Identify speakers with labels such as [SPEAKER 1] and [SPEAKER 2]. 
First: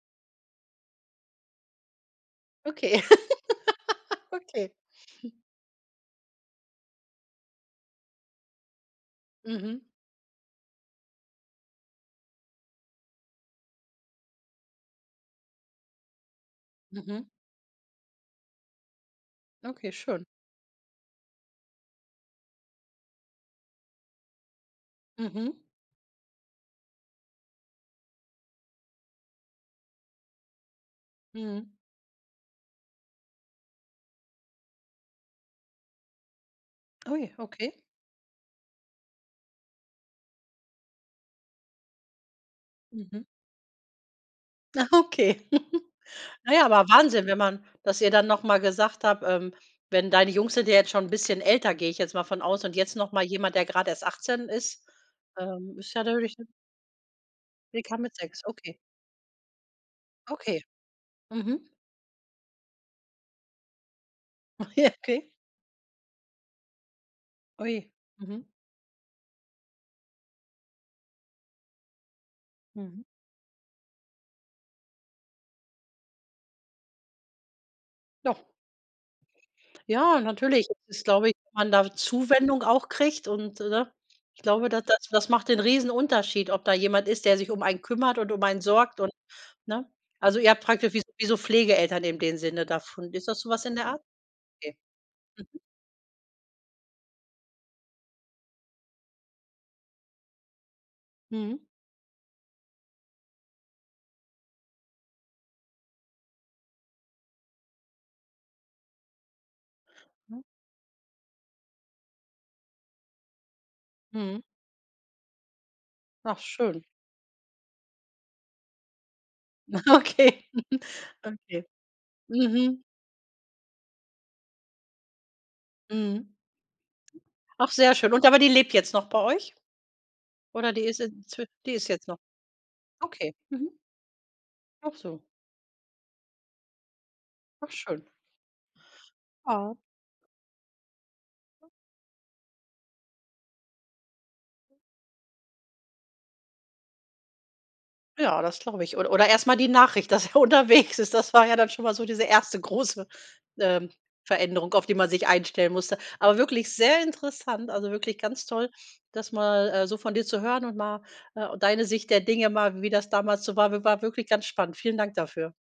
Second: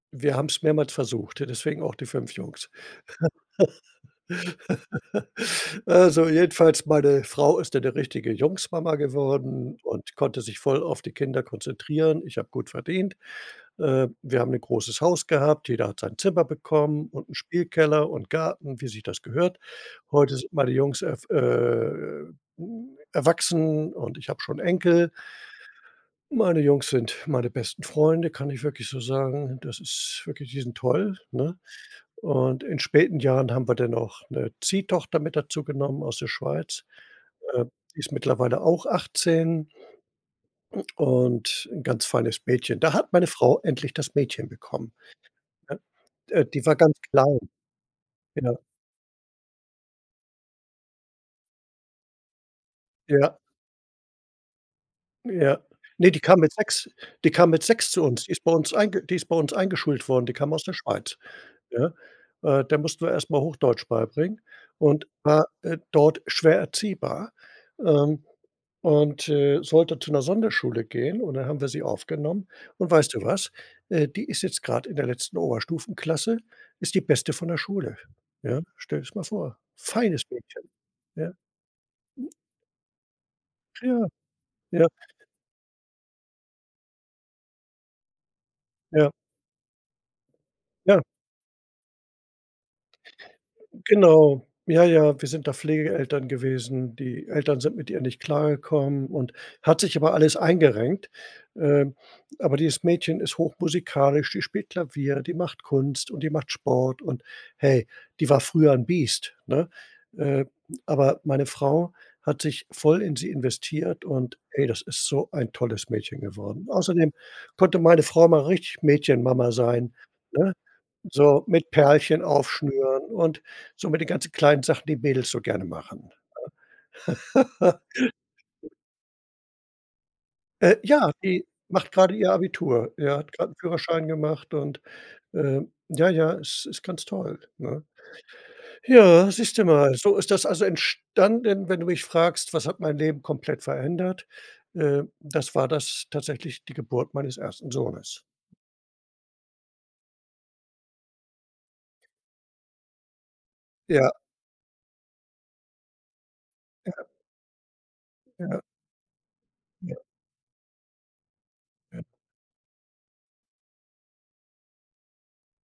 [SPEAKER 1] Wir haben's mehrmals versucht, ja, deswegen auch die 5 Jungs.
[SPEAKER 2] Okay. Okay, hm.
[SPEAKER 1] Also, jedenfalls meine Frau ist dann 'ne richtige Jungsmama geworden
[SPEAKER 2] Mhm.
[SPEAKER 1] und konnte sich voll auf die Kinder konzentrieren, ich habe gut verdient. Äh, wir haben 'ne großes Haus gehabt, jeder hat sein Zimmer bekommen
[SPEAKER 2] Mhm.
[SPEAKER 1] und 'n Spielkeller und Garten, wie sich das gehört.
[SPEAKER 2] Okay, schön.
[SPEAKER 1] Heute sind meine Jungs erw äh, hm, erwachsen und ich habe schon 'n Enkel.
[SPEAKER 2] Mhm.
[SPEAKER 1] Meine Jungs sind meine besten Freunde, kann ich wirklich so sagen. Das ist wirklich die sind toll, ne?
[SPEAKER 2] Mhm.
[SPEAKER 1] Und in späten Jahren haben wir dann auch 'ne Ziehtochter mit dazu genommen aus der Schweiz.
[SPEAKER 2] Oh je,
[SPEAKER 1] Äh,
[SPEAKER 2] okay.
[SPEAKER 1] die ist mittlerweile auch 18. Und 'n ganz feines Mädchen. Da hat
[SPEAKER 2] Mhm.
[SPEAKER 1] meine Frau endlich das Mädchen
[SPEAKER 2] Ach,
[SPEAKER 1] bekommen,
[SPEAKER 2] okay.
[SPEAKER 1] ne? Äh,
[SPEAKER 2] Na ja,
[SPEAKER 1] die war
[SPEAKER 2] aber
[SPEAKER 1] ganz
[SPEAKER 2] Wahnsinn, wenn
[SPEAKER 1] klein.
[SPEAKER 2] man dass ihr dann noch
[SPEAKER 1] Genau.
[SPEAKER 2] mal gesagt habt, ähm, wenn deine Jungs sind ja jetzt schon 'n bisschen älter, gehe ich jetzt mal von aus. Und jetzt noch mal
[SPEAKER 1] Ja.
[SPEAKER 2] jemand, der gerade erst 18 ist.
[SPEAKER 1] Ja.
[SPEAKER 2] Ähm, ist ja
[SPEAKER 1] Ne, die
[SPEAKER 2] natürlich
[SPEAKER 1] kam
[SPEAKER 2] ’ne
[SPEAKER 1] mit 6 die kam mit
[SPEAKER 2] Sie
[SPEAKER 1] 6
[SPEAKER 2] kam
[SPEAKER 1] zu
[SPEAKER 2] mit
[SPEAKER 1] uns. Die ist
[SPEAKER 2] 6,
[SPEAKER 1] bei uns
[SPEAKER 2] okay.
[SPEAKER 1] einge die ist bei uns eingeschult worden, die kam
[SPEAKER 2] Okay.
[SPEAKER 1] aus der Schweiz,
[SPEAKER 2] Mhm.
[SPEAKER 1] ne? Äh, der mussten wir erst mal Hochdeutsch beibringen,
[SPEAKER 2] Ach je,
[SPEAKER 1] und
[SPEAKER 2] okay.
[SPEAKER 1] war, äh, dort schwer erziehbar,
[SPEAKER 2] Ui,
[SPEAKER 1] ähm,
[SPEAKER 2] mhm.
[SPEAKER 1] und, äh, sollte zu 'ner Sonderschule gehen und dann haben wir sie aufgenommen. Und
[SPEAKER 2] Mhm.
[SPEAKER 1] weißt du was? Äh, die ist jetzt gerade in der letzten Oberstufenklasse, ist die beste von der Schule,
[SPEAKER 2] Doch.
[SPEAKER 1] ja? Stell dir das mal vor,
[SPEAKER 2] Ja,
[SPEAKER 1] feines
[SPEAKER 2] natürlich,
[SPEAKER 1] Mädchen,
[SPEAKER 2] das glaube
[SPEAKER 1] ja?
[SPEAKER 2] ich, dass man da Zuwendung auch kriegt. Und, äh, ne?
[SPEAKER 1] Ja.
[SPEAKER 2] Ich glaube, da
[SPEAKER 1] Ja.
[SPEAKER 2] das das macht den Riesenunterschied, ob da jemand ist, der sich um einen kümmert und um einen sorgt
[SPEAKER 1] Ja.
[SPEAKER 2] und ne? Also, ihr habt praktisch
[SPEAKER 1] Ja.
[SPEAKER 2] wie wie so Pflegeeltern in dem Sinne davon. Ist das so was in der Art?
[SPEAKER 1] Genau,
[SPEAKER 2] Okay.
[SPEAKER 1] ja, ja, wir sind da
[SPEAKER 2] Mhm.
[SPEAKER 1] Pflegeeltern gewesen, die Eltern sind mit ihr nicht klargekommen und hat sich aber alles eingerenkt,
[SPEAKER 2] Mhm.
[SPEAKER 1] ähm, aber dieses Mädchen ist hochmusikalisch, die spielt Klavier, die macht Kunst und die macht Sport und, hey, die war früher 'n Biest, ne?
[SPEAKER 2] Mhm.
[SPEAKER 1] Äh, aber meine Frau hat sich voll in sie investiert und,
[SPEAKER 2] Mhm.
[SPEAKER 1] ey, das ist so ein tolles Mädchen
[SPEAKER 2] Ach,
[SPEAKER 1] geworden.
[SPEAKER 2] schön.
[SPEAKER 1] Außerdem konnte meine Frau mal richtig Mädchenmama sein,
[SPEAKER 2] Okay.
[SPEAKER 1] ne, so
[SPEAKER 2] Okay,
[SPEAKER 1] mit Perlchen
[SPEAKER 2] mhm.
[SPEAKER 1] aufschnüren und so mit den ganzen kleinen Sachen, die Mädels so gerne machen,
[SPEAKER 2] Mhm. Ach
[SPEAKER 1] ne?
[SPEAKER 2] sehr schön. Und aber die lebt jetzt noch bei euch? Oder
[SPEAKER 1] Äh,
[SPEAKER 2] die ist
[SPEAKER 1] ja,
[SPEAKER 2] inzwi
[SPEAKER 1] die
[SPEAKER 2] die ist
[SPEAKER 1] macht
[SPEAKER 2] jetzt
[SPEAKER 1] gerade
[SPEAKER 2] noch
[SPEAKER 1] ihr Abitur, ja, hat
[SPEAKER 2] Okay,
[SPEAKER 1] gerade 'n
[SPEAKER 2] mhm.
[SPEAKER 1] Führerschein gemacht und,
[SPEAKER 2] Ach so.
[SPEAKER 1] ähm, ja, ja, es ist ganz toll,
[SPEAKER 2] Ach
[SPEAKER 1] ne?
[SPEAKER 2] schön.
[SPEAKER 1] Ja, siehst du
[SPEAKER 2] Ah.
[SPEAKER 1] mal, so ist das also entstanden, wenn du mich fragst: „Was hat mein Leben komplett verändert?“, äh, das war das tatsächlich, die Geburt meines 1. Sohnes.
[SPEAKER 2] Ja, das glaube ich. Oder oder erst mal die Nachricht, dass er unterwegs ist. Das war ja dann schon mal so diese erste große, ähm,
[SPEAKER 1] Ja.
[SPEAKER 2] Veränderung, auf die man sich einstellen musste. Aber wirklich sehr
[SPEAKER 1] Ja.
[SPEAKER 2] interessant, also, wirklich ganz
[SPEAKER 1] Ja.
[SPEAKER 2] toll, das mal, äh,
[SPEAKER 1] Ja.
[SPEAKER 2] so von dir zu hören und mal, äh, deine
[SPEAKER 1] Ja.
[SPEAKER 2] Sicht der Dinge mal, wie das damals so war, war war wirklich ganz spannend. Vielen Dank dafür.